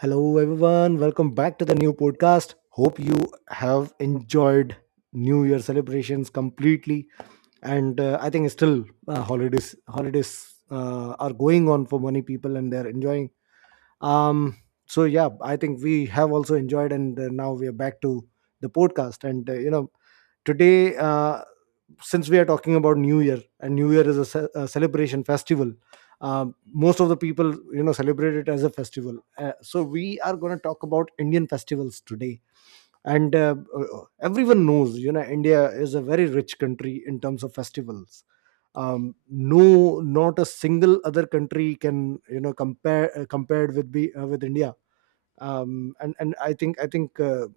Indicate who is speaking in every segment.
Speaker 1: Hello, everyone. Welcome back to the new podcast. Hope you have enjoyed New Year celebrations completely, and I think still holidays are going on for many people, and they're enjoying. Um, so yeah, I think we have also enjoyed, and now we are back to the podcast. And you know, today. Since we are talking about new year, and new year is a celebration festival, uh, most of the people celebrate it as a festival, so we are going to talk about Indian festivals today. And everyone knows, India is a very rich country in terms of festivals. No, not a single other country can compare compared with India. And I think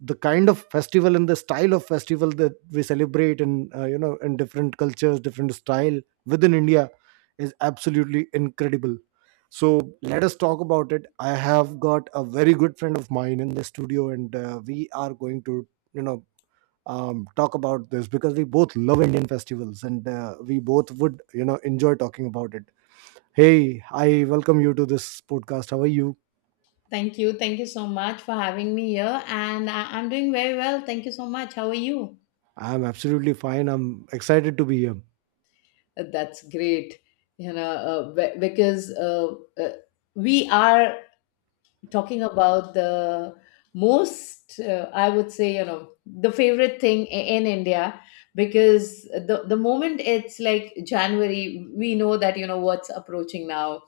Speaker 1: the kind of festival and the style of festival that we celebrate in in different cultures, different style within India is absolutely incredible. So let us talk about it. I have got a very good friend of mine in the studio, and we are going to you know talk about this because we both love Indian festivals, and we both would, enjoy talking about it. Hey, I welcome you to this podcast. How are you?
Speaker 2: Thank you. Thank you so much for having me here. And I'm doing very well. Thank you so much. How are you?
Speaker 1: I'm absolutely fine. I'm excited to be here.
Speaker 2: That's great. You know, be- because We are talking about the most, I would say, the favorite thing in India, because the moment it's like January, we know that, what's approaching now.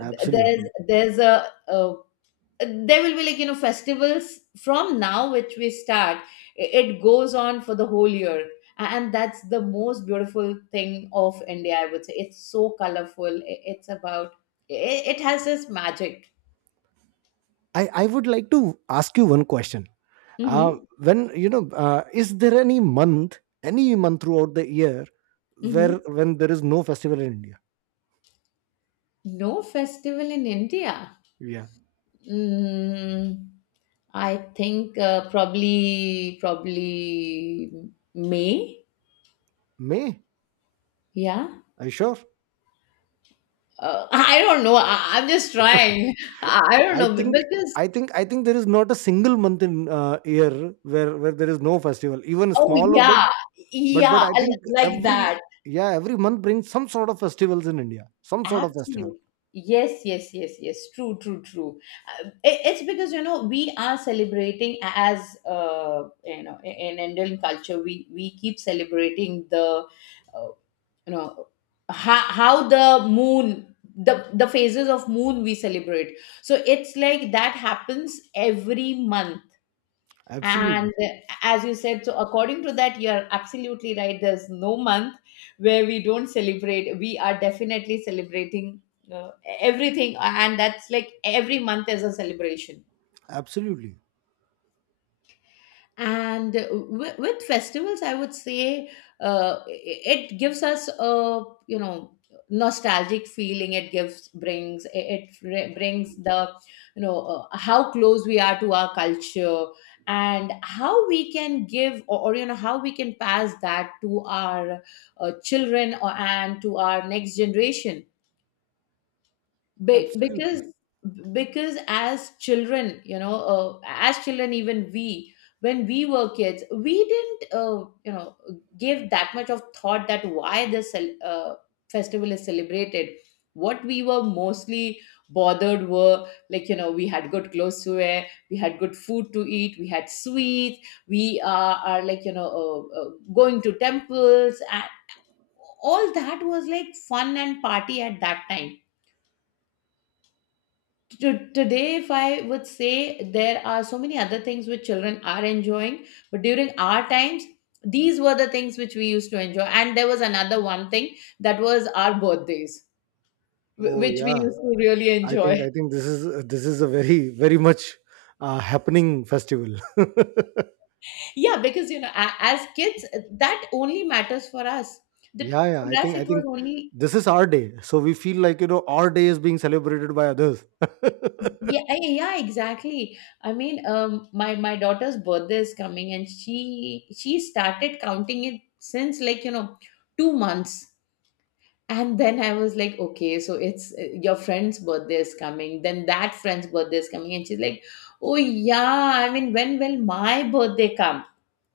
Speaker 2: Th- there's a there will be like, you know, festivals from now which we start. It goes on for the whole year. And that's the most beautiful thing of india, I would say. It's so colorful. It's about, it has this magic.
Speaker 1: I would like to ask you one question.
Speaker 2: Hmm.
Speaker 1: Is there any month throughout the year, where
Speaker 2: Hmm.
Speaker 1: when there is no festival in India?
Speaker 2: No festival in india.
Speaker 1: Yeah.
Speaker 2: mm, I think, probably may.
Speaker 1: May.
Speaker 2: Yeah.
Speaker 1: Are you sure?
Speaker 2: I don't know. I'm just trying. I don't
Speaker 1: I
Speaker 2: know
Speaker 1: think
Speaker 2: because.
Speaker 1: I think there is not a single month in year where there is no festival, even
Speaker 2: Oh
Speaker 1: small or big.
Speaker 2: yeah,
Speaker 1: But
Speaker 2: yeah,
Speaker 1: I
Speaker 2: I
Speaker 1: think
Speaker 2: like
Speaker 1: every,
Speaker 2: that.
Speaker 1: yeah, every month brings some sort of festivals in India, some sort of festival.
Speaker 2: Absolutely. Yes, yes, yes, yes. True, true, true. It's because you know we are celebrating as, in Indian culture, we keep celebrating the, uh, you know how the moon, the phases of moon we celebrate. So it's like that happens every month.
Speaker 1: Absolutely,
Speaker 2: And as you said, so according to that, you're absolutely right. There's no month where we don't celebrate. We are definitely celebrating uh, everything. And that's like every month is a celebration.
Speaker 1: absolutely,
Speaker 2: And with festivals, I would say it gives us a, you know, nostalgic feeling. It brings the, you know, how close we are to our culture, and how we can give you know, how we can pass that to our children and to our next generation, be- because
Speaker 1: absolutely.
Speaker 2: because as children, you know, as children even we, when we were kids, we didn't, give that much of thought that why this festival is celebrated. What we were mostly bothered were like, you know, we had good clothes to wear, we had good food to eat, we had sweets. We are like, you know, going to temples and all. That was like fun and party at that time. Today, if I would say, there are so many other things which children are enjoying, but during our times, these were the things which we used to enjoy. And there was another one thing, that was our birthdays,
Speaker 1: Oh
Speaker 2: which we
Speaker 1: yeah.
Speaker 2: used to really
Speaker 1: I think
Speaker 2: enjoy.
Speaker 1: I think this is a very, very much happening festival.
Speaker 2: Yeah, because you know, as kids, that only matters for us. That
Speaker 1: Yeah, yeah. I
Speaker 2: for us
Speaker 1: think I
Speaker 2: it was
Speaker 1: think
Speaker 2: only.
Speaker 1: this is our day, so we feel like, our day is being celebrated by others.
Speaker 2: Yeah, yeah, yeah, exactly. I mean, my daughter's birthday is coming, and she started counting it since, like, you know, 2 months. And then I was like, okay, so it's, your friend's birthday is coming. Then that friend's birthday is coming. And she's like, oh, yeah, I mean, when will my birthday come?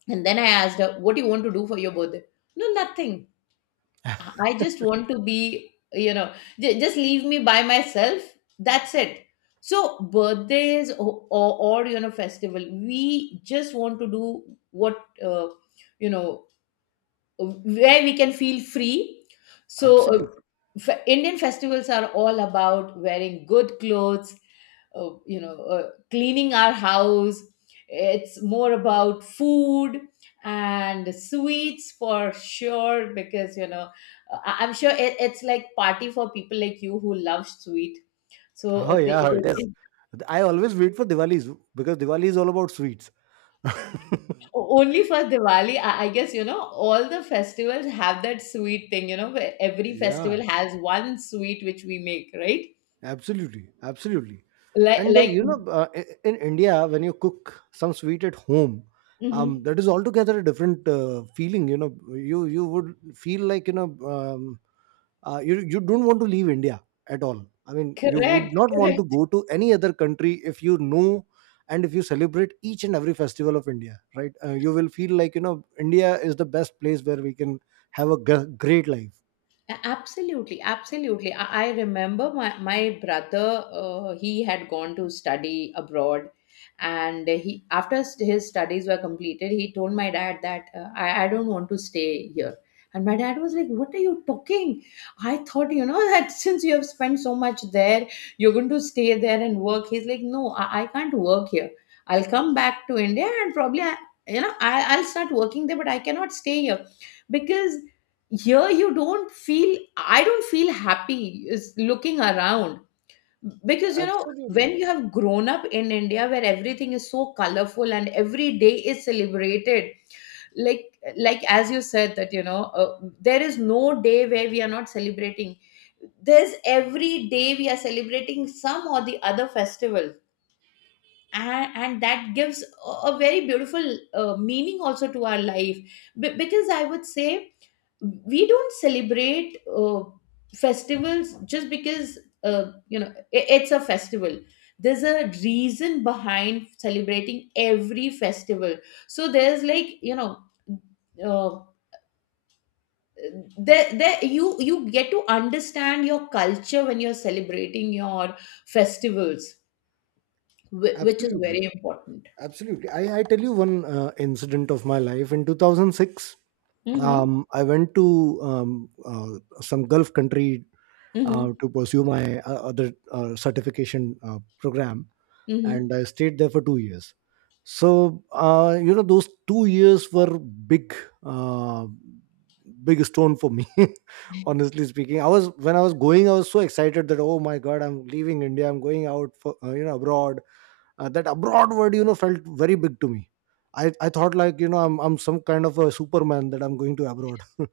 Speaker 2: And then I asked her, what do you want to do for your birthday? No, nothing. I just want to be, you know, just leave me by myself. That's it. So, birthdays or, you know, festival, we just want to do what, uh, you know, where we can feel free. So,
Speaker 1: Absolutely.
Speaker 2: Indian festivals are all about wearing good clothes, cleaning our house. It's more about food and sweets for sure, because you know I'm sure it's like party for people like you who love sweet. So
Speaker 1: Oh yeah, it is.
Speaker 2: they.
Speaker 1: I always wait for Diwali's because Diwali is all about sweets.
Speaker 2: Only for Diwali, I guess, you know, all the festivals have that sweet thing, you know, where every
Speaker 1: Yeah,
Speaker 2: festival has one sweet which we make, right?
Speaker 1: absolutely, absolutely.
Speaker 2: Like,
Speaker 1: And
Speaker 2: like,
Speaker 1: in India, when you cook some sweet at home,
Speaker 2: Mhm.
Speaker 1: that is altogether a different feeling. You know, you would feel like you you don't want to leave India at all. I mean, you would
Speaker 2: Correct,
Speaker 1: not want to
Speaker 2: correct.
Speaker 1: go to any other country if you know and if you celebrate each and every festival of India, right? You will feel like, India is the best place where we can have a great life.
Speaker 2: Absolutely, absolutely. I remember my brother, he had gone to study abroad, and he after his studies were completed, he told my dad that, I don't want to stay here. And my dad was like, what are you talking? I thought, you know, that since you have spent so much there, you're going to stay there and work. He's like, no, I can't work here. I'll come back to India and probably, I, you know, I'll start working there, but I cannot stay here because here you don't feel, I don't feel happy is looking around, because you know when
Speaker 1: Absolutely,
Speaker 2: you have grown up in india where everything is so colorful and every day is celebrated, like as you said that, you know, there is no day where we are not celebrating. There's every day we are celebrating some or the other festival. And that gives a very beautiful meaning also to our life. Because, I would say, we don't celebrate festivals just because, uh, you know I it's a festival. There's a reason behind celebrating every festival. So there's like, you know, uh, there you you get to understand your culture when you're celebrating your festivals, which is
Speaker 1: absolutely.
Speaker 2: very important.
Speaker 1: Absolutely. I tell you one incident of my life. In 2006,
Speaker 2: Mm-hmm,
Speaker 1: I went to some Gulf country
Speaker 2: mm-hmm,
Speaker 1: to pursue my other certification program,
Speaker 2: mm-hmm.
Speaker 1: and I stayed there for 2 years. So you know, those 2 years were big, uh, big stone for me. Honestly speaking, I was, when I was going, I was so excited that, oh my god, I'm leaving India, I'm going out for abroad. That abroad word, you know, felt very big to me. I thought like, I'm some kind of a Superman, that I'm going to abroad.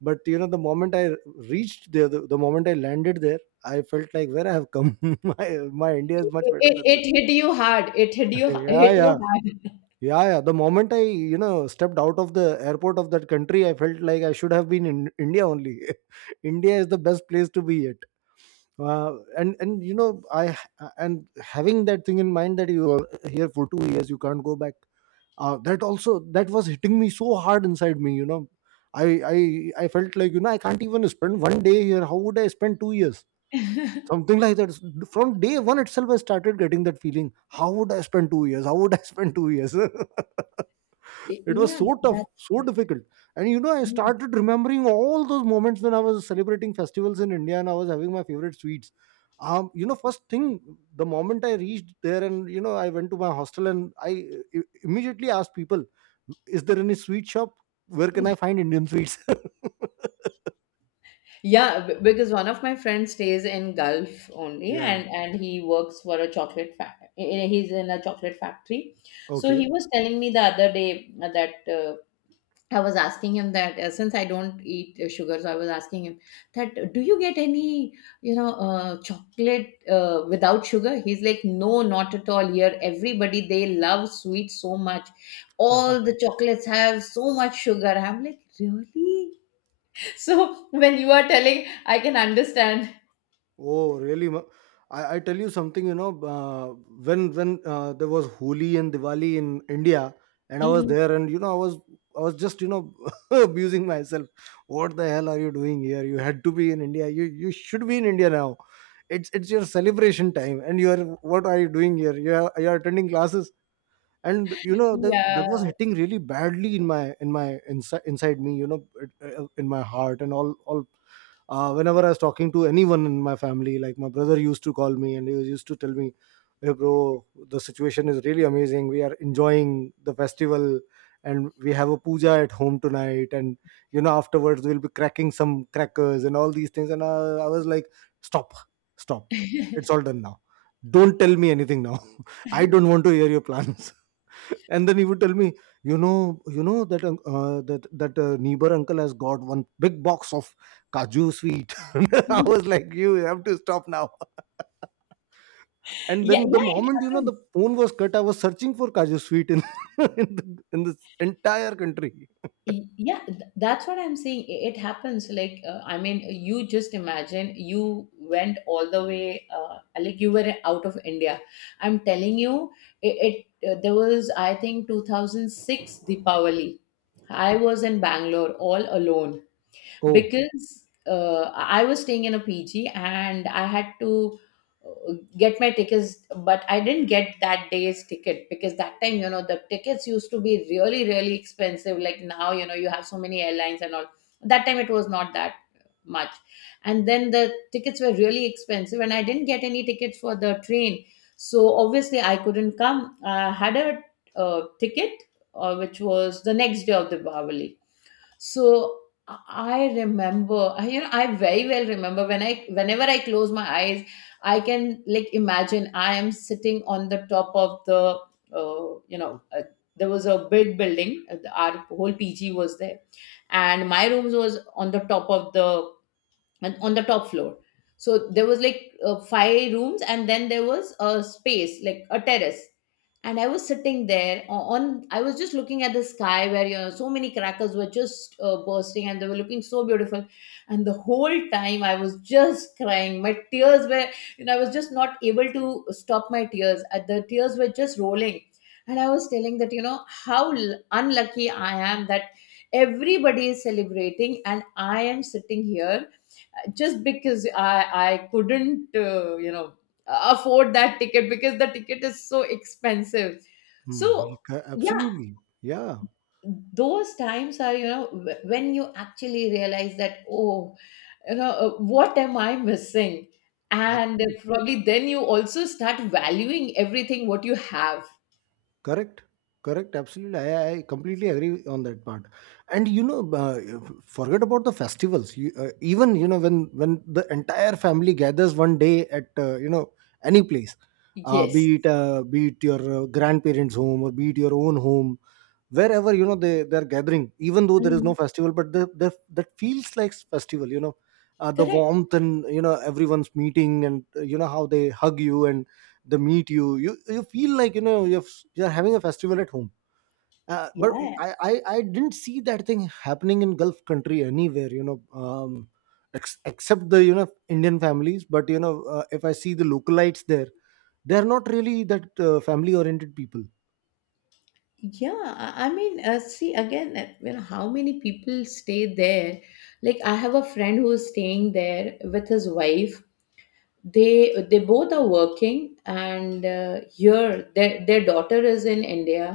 Speaker 1: But you know, the moment I reached there, the moment I landed there, I felt like, where I have come. My India is
Speaker 2: It,
Speaker 1: much better than.
Speaker 2: it hit you hard, it hit you,
Speaker 1: Yeah,
Speaker 2: hit
Speaker 1: yeah.
Speaker 2: you hard.
Speaker 1: Yeah, yeah. The moment I, you know, stepped out of the airport of that country, I felt like I should have been in India only. India is the best place to be at. And you know, I, and having that thing in mind that you are here for 2 years, you can't go back. That also, that was hitting me so hard inside me. You know, I I felt like, I can't even spend one day here. How would I spend 2 years? Something like that. From day one itself, I started getting that feeling. How would I spend 2 years? How would I spend 2 years? It was
Speaker 2: Yeah,
Speaker 1: so tough, so
Speaker 2: that's.
Speaker 1: difficult. And you know, I
Speaker 2: Mm.
Speaker 1: started remembering all those moments when I was celebrating festivals in India and I was having my favorite sweets. You know, first thing, the moment I reached there, and you know, I went to my hostel, and I immediately asked people, is there any sweet shop? Where can I find Indian sweets?
Speaker 2: Yeah, because one of my friends stays in Gulf only,
Speaker 1: Yeah.
Speaker 2: and he works for a chocolate factory. He's in a chocolate factory, so
Speaker 1: Okay.
Speaker 2: he was telling me the other day that, I was asking him that, since I don't eat sugar, so I was asking him that, do you get any, you know, chocolate without sugar? He's like, no, not at all. Here, everybody, they love sweet so much. All the chocolates have so much sugar. I'm like, really? So when you are telling, I can understand.
Speaker 1: Oh, really? I tell you something, you know, when there was Holi and Diwali in India, and I was
Speaker 2: Mhm.
Speaker 1: there, and you know, I was, I was just, you know, abusing myself. What the hell are you doing here? You had to be in India. You should be in India now. It's your celebration time, and you are, what are you doing here? You are, you are attending classes. And you know, that that was
Speaker 2: Yeah.
Speaker 1: hitting really badly in my, in my inside, inside me, you know it, in my heart and all, whenever I was talking to anyone in my family, like my brother used to call me, and he used to tell me, hey bro, the situation is really amazing, we are enjoying the festival, and we have a puja at home tonight, and you know, afterwards we'll be cracking some crackers and all these things, and I was like, stop, stop. It's all done now. Don't tell me anything now. I don't want to hear your plans. And then he would tell me, you know, you know that that neighbor uncle has got one big box of kaju sweet. I
Speaker 2: Mhm.
Speaker 1: was like, you have to stop now. And
Speaker 2: Yeah,
Speaker 1: then the
Speaker 2: yeah, it
Speaker 1: moment, you know,
Speaker 2: happens.
Speaker 1: the phone was cut, I was searching for kaju sweet in in, the, in this entire country.
Speaker 2: Yeah, that's what I'm saying. It happens. Like, I mean, you just imagine you went all the way, like you were out of India. I'm telling you, it, it there was, I think, 2006 Deepavali. I was in Bangalore all alone,
Speaker 1: Oh.
Speaker 2: because I was staying in a PG, and I had to get my tickets, but I didn't get that day's ticket, because that time, you know, the tickets used to be really, really expensive. Like now, you know, you have so many airlines and all. That time it was not that much. And then the tickets were really expensive, and I didn't get any tickets for the train. So obviously I couldn't come. I had a ticket which was the next day of the Diwali. So I remember, you know, I very well remember when I, whenever I close my eyes, I can like imagine I am sitting on the top of the, uh, you know, uh, there was a big building. Our whole PG was there, and my rooms was on the top of the, and on the top floor. So there was like 5 rooms, and then there was a space like a terrace. And I was sitting there o- on I was just looking at the sky where, you know, so many crackers were just bursting and they were looking so beautiful. And the whole time I was just crying. My tears were, you know, I was just not able to stop my tears. The tears were just rolling. And I was telling that, you know, how unlucky I am that everybody is celebrating and I am sitting here, just because I couldn't, afford that ticket because the ticket is so expensive. So.
Speaker 1: Mm,
Speaker 2: Yeah,
Speaker 1: absolutely. Yeah,
Speaker 2: those times are, you know, when you actually realize that, oh, you know, what am I missing. And
Speaker 1: absolutely.
Speaker 2: probably then you also start valuing everything what you have.
Speaker 1: Correct. Correct. Absolutely. I completely agree on that part. And you know, forget about the festivals. Even you know, when the entire family gathers one day at, any place,
Speaker 2: Yes.
Speaker 1: be it your grandparents' home, or be it your own home, wherever, you know, they're gathering, even though there is no
Speaker 2: Mhm.
Speaker 1: festival, but the, that feels like festival, you know, the
Speaker 2: Correct.
Speaker 1: warmth, and you know, everyone's meeting, and you know, how they hug you and they meet you, you feel like, you're having a festival at home. uh, but
Speaker 2: Yeah.
Speaker 1: I, I didn't see that thing happening in Gulf country anywhere, you know, ex- except the, you know, Indian families. But you know, if I see the localites there, they're not really that family oriented people.
Speaker 2: Yeah, I mean, see again, you know, how many people stay there? Like, I have a friend who is staying there with his wife. They both are working, and here their daughter is in India.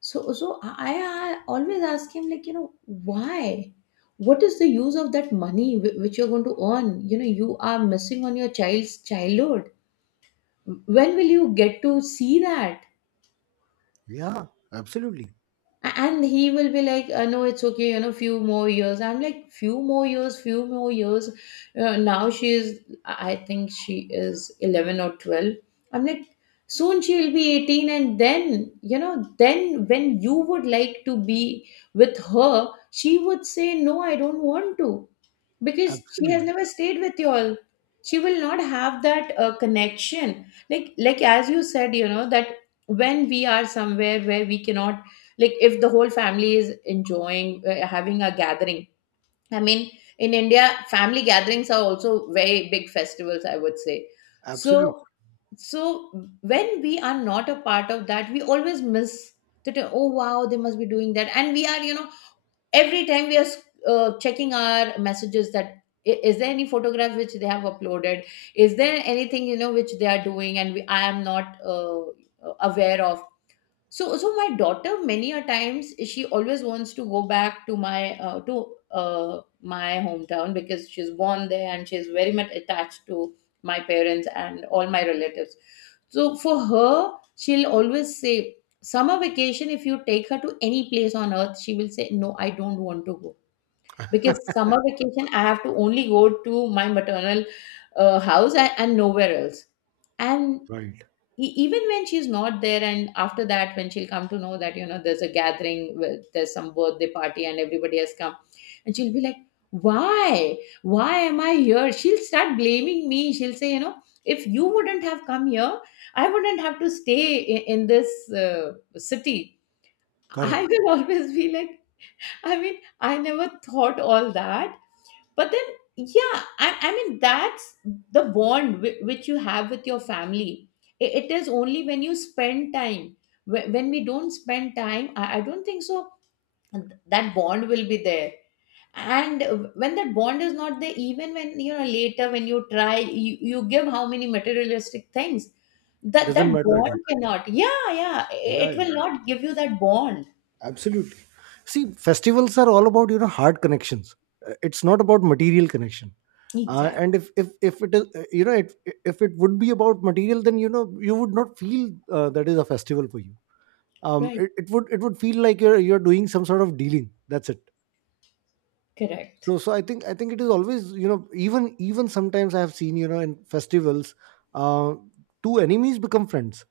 Speaker 2: So I always ask him, like, you know, why? What is the use of that money which you're going to earn? You know, you are missing on your child's childhood. When will you get to see that?
Speaker 1: Yeah, absolutely,
Speaker 2: And he will be like no, it's okay, you know, few more years. I'm like, few more years, few more years. Now she is, I think she is 11 or 12. I'm like, soon she will be 18, and then, you know, then when you would like to be with her, she would say no, I don't want to, because she has
Speaker 1: absolutely.
Speaker 2: never stayed with you all. She will not have that connection. Like as you said, you know, that when we are somewhere where we cannot, like if the whole family is enjoying, having a gathering, I mean, in India family gatherings are also very big festivals, I would say. so
Speaker 1: Absolutely
Speaker 2: so when we are not a part of that, we always miss that. Oh wow, they must be doing that and we are, you know, every time we are checking our messages, that is there any photograph which they have uploaded, is there anything, you know, which they are doing and we, I am not aware of. So my daughter many a times she always wants to go back to my hometown because she's born there, and she's very much attached to my parents and all my relatives. So for her, she'll always say summer vacation, if you take her to any place on earth she will say no, I don't want to go, because summer vacation I have to only go to my maternal house and, nowhere else. And
Speaker 1: right.
Speaker 2: even when she's not there, and after that when she'll come to know that, you know, there's a gathering with, there's some birthday party and everybody has come, and she'll be like, why am I here. She'll start blaming me, she'll say, you know, if you wouldn't have come here, I wouldn't have to stay in, this city.
Speaker 1: Correct.
Speaker 2: I will always be like, I mean, I never thought all that, but then, yeah, I mean that's the bond which you have with your family. It is only when you spend time. When we don't spend time, I don't think so that bond will be there. And when that bond is not there, even when, you know, later, when you try, you give how many materialistic things, that
Speaker 1: Doesn't
Speaker 2: that
Speaker 1: matter at all.
Speaker 2: bond cannot, yeah, yeah,
Speaker 1: Yeah,
Speaker 2: it will
Speaker 1: yeah,
Speaker 2: not give you that bond.
Speaker 1: absolutely. See, festivals are all about, you know, heart connections. It's not about material connection.
Speaker 2: Exactly.
Speaker 1: And if if it is, if it would be about material, then you know, you would not feel that is a festival for you.
Speaker 2: Right.
Speaker 1: It would feel like you're doing some sort of dealing. That's it.
Speaker 2: Correct.
Speaker 1: So I think it is always, you know, even even sometimes I have seen, you know, in festivals, uh, two enemies become friends.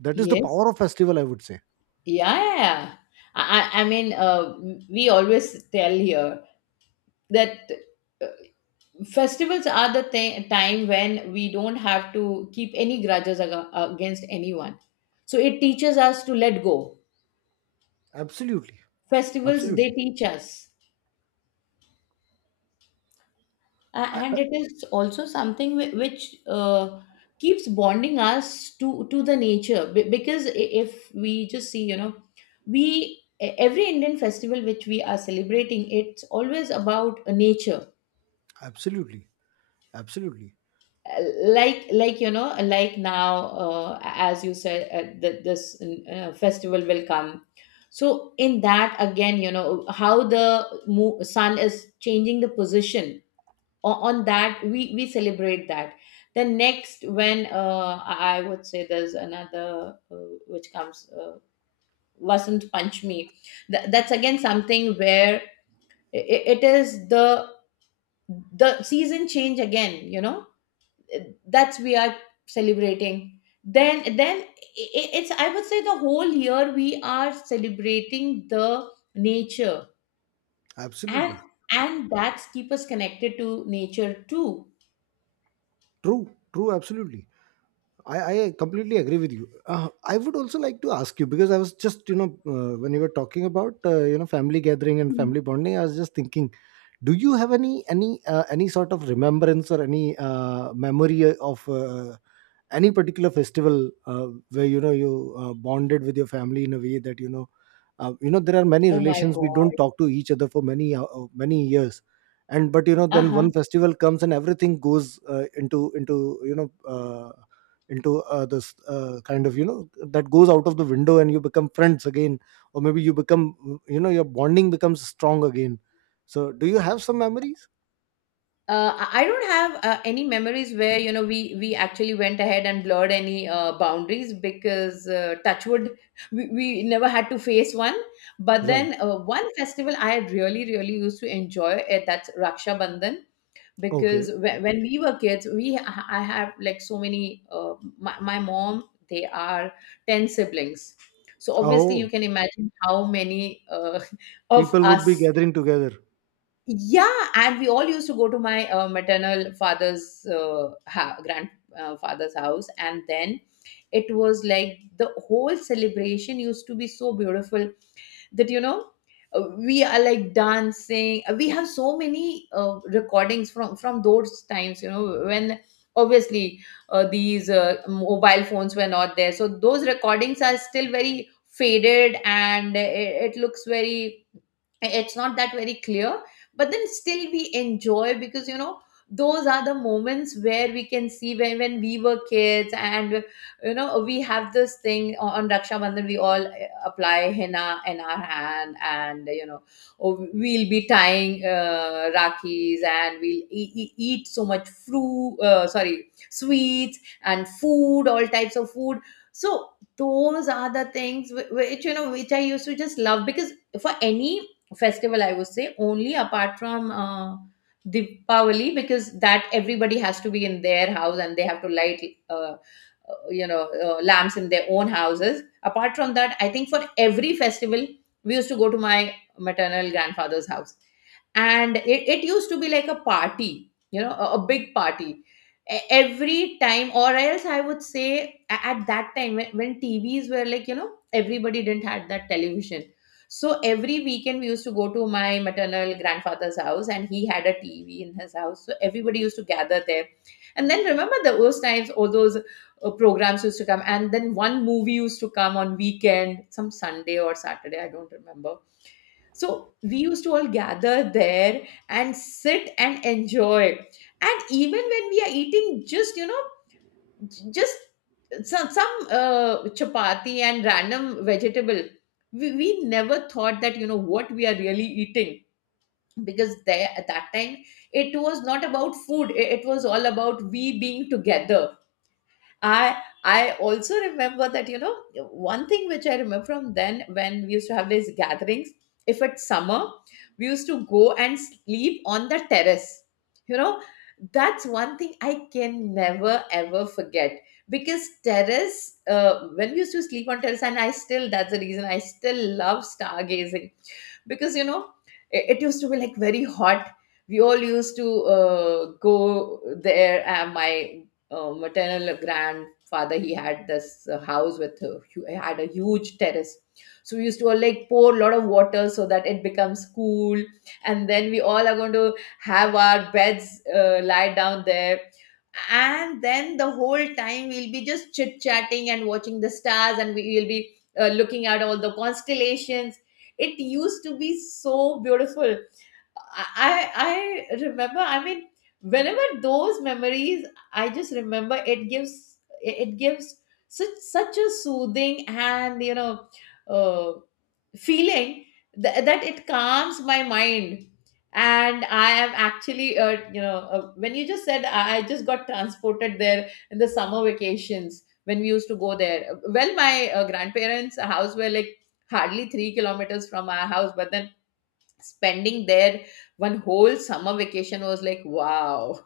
Speaker 1: That is the
Speaker 2: Yes.
Speaker 1: power of festival, I would say.
Speaker 2: Yeah, yeah, yeah. I mean, we always tell here that festivals are the time when we don't have to keep any grudges against anyone. So it teaches us to let go.
Speaker 1: Absolutely.
Speaker 2: Festivals, they
Speaker 1: Absolutely.
Speaker 2: teach us.
Speaker 1: I
Speaker 2: And it is also something which keeps bonding us to the nature. Because if we just see, you know, we every Indian festival which we are celebrating, it's always about nature.
Speaker 1: absolutely. Absolutely.
Speaker 2: Like you know, like now, as you said, that this festival will come, so in that again, you know, how the sun is changing the position, on that we celebrate that. The next, when, I would say there's another, which comes, Vasant Panchami. That's again something where it is the season change again, you know. That's we are celebrating. Then i- it's, I would say, the whole year we are celebrating the nature. And
Speaker 1: Absolutely.
Speaker 2: that's keep us connected to nature too.
Speaker 1: True. True. Absolutely. I completely agree with you. I would also like to ask you, because I was just, you know, when you were talking about, family gathering and
Speaker 2: Mm.
Speaker 1: family bonding, I was just thinking, do you have any, any sort of remembrance or any memory of any particular festival where you know, you bonded with your family in a way that you know, you know, there are many
Speaker 2: Oh my
Speaker 1: relations we don't
Speaker 2: god.
Speaker 1: talk to each other for many many years, and but you know, then
Speaker 2: Uh-huh.
Speaker 1: one festival comes and everything goes into, you know, into this kind of, you know, that goes out of the window, and you become friends again, or maybe you become, you know, your bonding becomes strong again. So do you have some memories?
Speaker 2: I don't have any memories where, you know, we actually went ahead and blurred any boundaries, because touchwood, we never had to face one. But
Speaker 1: Right.
Speaker 2: then, one festival I really really used to enjoy, that's Raksha Bandhan,
Speaker 1: Okay.
Speaker 2: because when, we were kids, we I have like so many, my mom, they are 10 siblings, so obviously you
Speaker 1: Oh,
Speaker 2: can imagine how many, of
Speaker 1: people would be
Speaker 2: us.
Speaker 1: gathering together.
Speaker 2: Yeah, and we all used to go to my maternal father's, grandfather's house, and then it was like the whole celebration used to be so beautiful. That, you know, we are like dancing. We have so many recordings from those times, you know, when obviously these mobile phones were not there, so those recordings are still very faded, and it looks very, it's not that very clear. But then still we enjoy, because, you know, those are the moments where we can see when, we were kids. And, you know, we have this thing, on Raksha Bandhan we all apply henna in our hand, and, you know, oh, we'll be tying rakis, and we'll eat so much fruit, sorry, sweets, and food, all types of food. So those are the things which, you know, which I used to just love, because for any festival, I would say, only apart from, Deepavali, because that everybody has to be in their house and they have to light, uh, lamps in their own houses, apart from that I think for every festival we used to go to my maternal grandfather's house, and it used to be like a party, you know, a big party. Every time, or else I would say at that time when, TVs were like, you know, everybody didn't had that television, so every weekend we used to go to my maternal grandfather's house, and he had a TV in his house, so everybody used to gather there. And then remember the, those times, all those programs used to come, and then one movie used to come on weekend, some Sunday or Saturday, I don't remember. So we used to all gather there and sit and enjoy. And even when we are eating, just, you know, just some, chapati and random vegetable. We never thought that, you know, what we are really eating, because there, at that time, it was not about food, it was all about we being together. I I also remember that, you know, one thing which I remember from then, when we used to have these gatherings. If it's summer, we used to go and sleep on the terrace. You know, that's one thing I can never ever forget. Because terrace, uh, when we used to sleep on terrace, and I still, that's the reason I still love stargazing, because, you know, it used to be like very hot. We all used to go there. Uh, my uh, maternal grandfather, he had this house with a, had a huge terrace. So we used to all like pour a lot of water so that it becomes cool, and then we all are going to have our beds, lie down there. And then the whole time we'll be just chit chatting and watching the stars, and we will be looking at all the constellations. It used to be so beautiful. I remember. I mean, whenever those memories, I just remember, it gives, it gives such, such a soothing and, you know, uh, feeling, that it calms my mind. And I am actually, you know, when you just said, I just got transported there in the summer vacations when we used to go there. Well, my grandparents' house were like hardly 3 kilometers from our house, but then, spending there one whole summer vacation was like wow.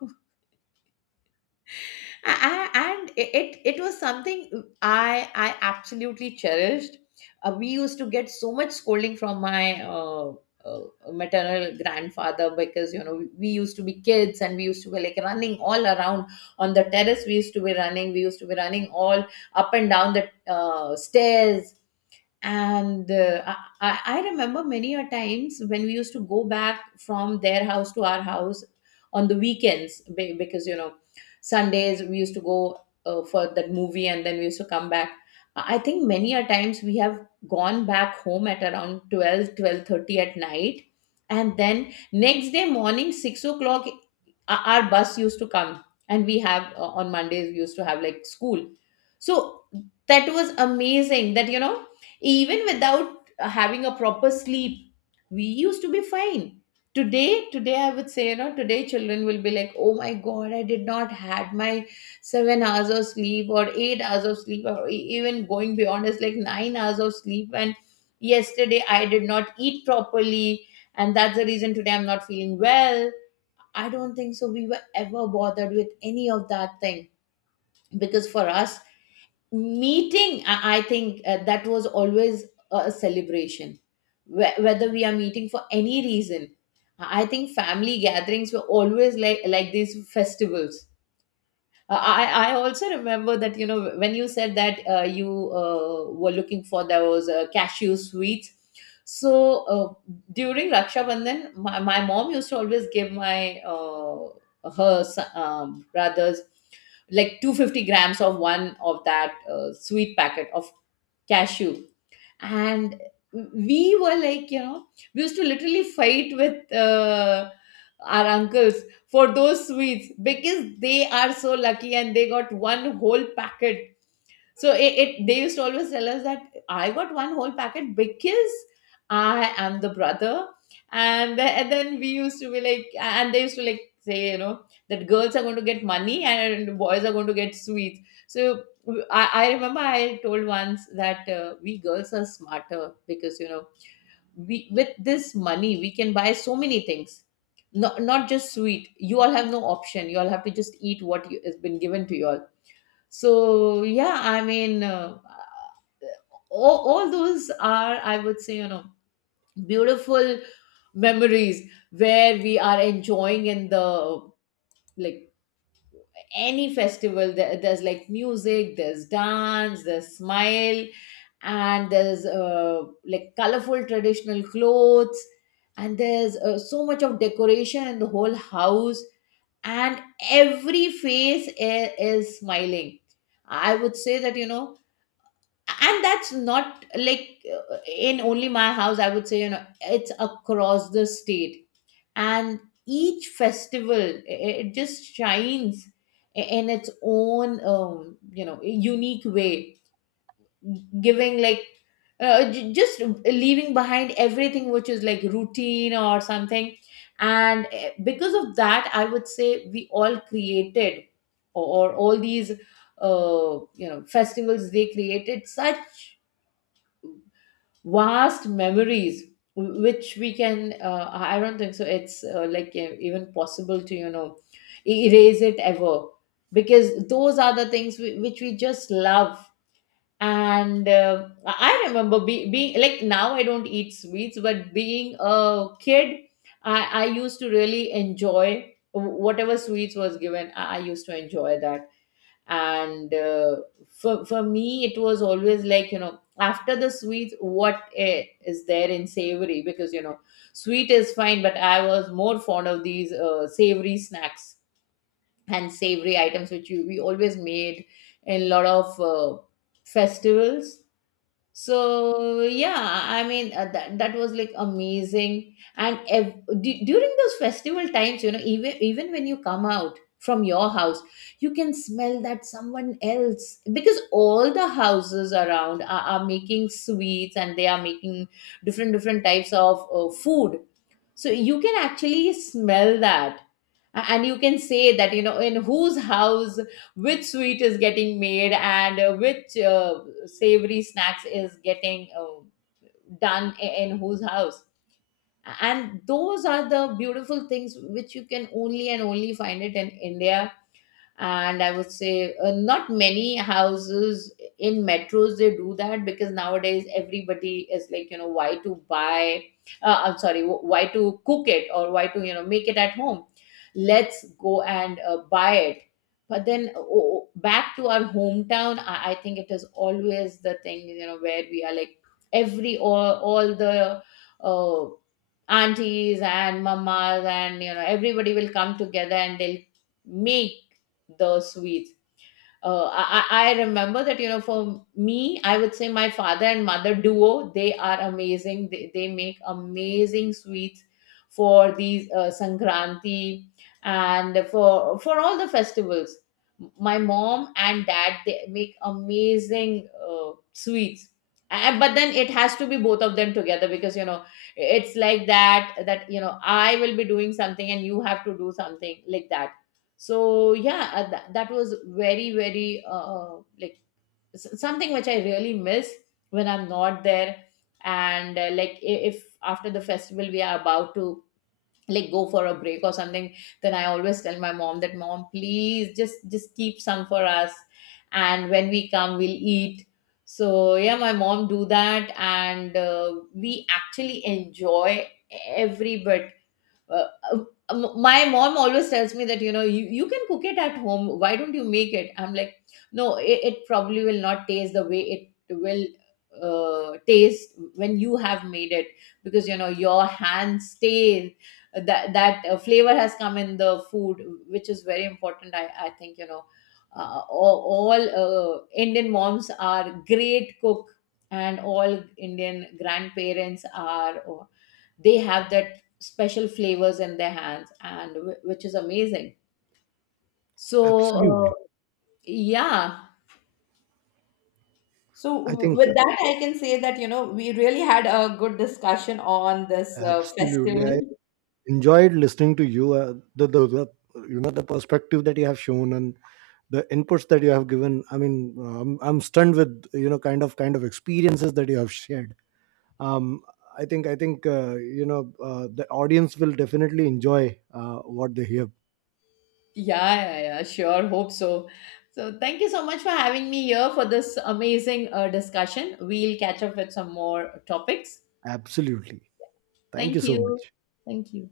Speaker 2: And it was something I absolutely cherished. Uh, we used to get so much scolding from my uh, maternal grandfather, because, you know, we used to be kids, and we used to be like running all around. On the terrace we used to be running, all up and down the stairs. And, I remember many a times when we used to go back from their house to our house on the weekends, because, you know, Sundays we used to go, for that movie and then we used to come back. I think many a times we have gone back home at around 12, 12:30 at night. And then next day morning 6 o'clock our bus used to come, and we have, on Mondays we used to have like school. So that was amazing, that, you know, even without having a proper sleep, we used to be fine. Today, today, I would say, you know, today children will be like, oh my god, I did not had my 7 hours of sleep, or 8 hours of sleep, or even going beyond is like 9 hours of sleep, and yesterday I did not eat properly, and that's the reason today I'm not feeling well. I don't think so we were ever bothered with any of that thing. Because for us, meeting, I think, that was always a celebration. Whether we are meeting for any reason, I think family gatherings were always like these festivals. Uh, I also remember that, you know, when you said that you, were looking for those cashew sweets. So uh, during Raksha Bandhan, my mom used to always give my brothers like 250 grams of one of that sweet packet of cashew, and we were like, we used to literally fight with our uncles for those sweets because they are so lucky and they got one whole packet. So it they used to always tell us that I got one whole packet because I am the brother. And then we used to be like, and they used to like say, you know, that girls are going to get money and boys are going to get sweets. So I remember I told once that we girls are smarter because, you know, we with this money, we can buy so many things. Not just sweet. You all have no option. You all have to just eat what you, has been given to you all. So yeah, all those are, I would say, beautiful memories where we are enjoying in the, like, any festival. There's like music, there's dance, there's smile, and there's like colorful traditional clothes, and there's so much of decoration in the whole house, and every face is smiling, I would say, that you know. And that's not like in only my house, I would say, you know, it's across the state. And each festival, it just shines in its own, you know, unique way, giving like just leaving behind everything which is like routine or something. And because of that, I would say we all created, or, or all these you know, festivals, they created such vast memories, which we can I don't think so it's like even possible to, you know, erase it ever, because those are the things which we just love. And I remember being like, now I don't eat sweets, but being a kid, I used to really enjoy whatever sweets was given. I used to enjoy that. And for me it was always like, you know, after the sweets, what is there in savory? Because, you know, sweet is fine, but I was more fond of these savory snacks and savory items which we always made in a lot of festivals. So yeah, that that was like amazing. And during those festival times, you know, even when you come out from your house, you can smell that someone else, because all the houses around are making sweets and they are making different different types of food. So you can actually smell that. And you can say that, you know, in whose house which sweet is getting made, and which savory snacks is getting done in whose house. And those are the beautiful things which you can only and only find it in India. And I would say not many houses in metros they do that, because nowadays everybody is like, you know, why to buy, I'm sorry, why to cook it, or why to, you know, make it at home? Let's go and buy it. But then back to our hometown, I think it is always the thing, you know, where we are like every, all the uh, aunties and mamas and, you know, everybody will come together and they'll make the sweets. I remember that, you know, for me, I would say my father and mother duo, they are amazing. They make amazing sweets for these Sankranti and for all the festivals. My mom and dad, they make amazing sweets. And, but then it has to be both of them together because, you know, it's like that, you know, I will be doing something and you have to do something, like that. So yeah, that was very very like something which I really miss when I'm not there. And like, if after the festival we are about to like go for a break or something, then I always tell my mom that, mom, please, just keep some for us, and when we come, we'll eat. So yeah, my mom do that, and we actually enjoy every bit. uh, my mom always tells me that, you know, you can cook it at home, why don't you make it? I'm like, no, it probably will not taste the way it will taste when you have made it, because, you know, your hands stay, that flavor has come in the food, which is very important, I think, you know, all Indian moms are great cook, and all Indian grandparents are, or they have that special flavors in their hands, and which is amazing. So uh,
Speaker 1: Absolutely.
Speaker 2: yeah. So,
Speaker 1: I think
Speaker 2: with that, I can say that, you know, we really had a good discussion on this
Speaker 1: absolutely.
Speaker 2: festival.
Speaker 1: I enjoyed listening to you. The, you know, the perspective that you have shown and the inputs that you have given. I mean, I'm stunned with, you know, kind of experiences that you have shared. Um, I think you know, the audience will definitely enjoy what they hear.
Speaker 2: Yeah, yeah, yeah, sure, hope so. So thank you so much for having me here for this amazing discussion. We'll catch up with some more topics.
Speaker 1: Absolutely. Thank you
Speaker 2: Thank
Speaker 1: so
Speaker 2: you.
Speaker 1: much.
Speaker 2: Thank you.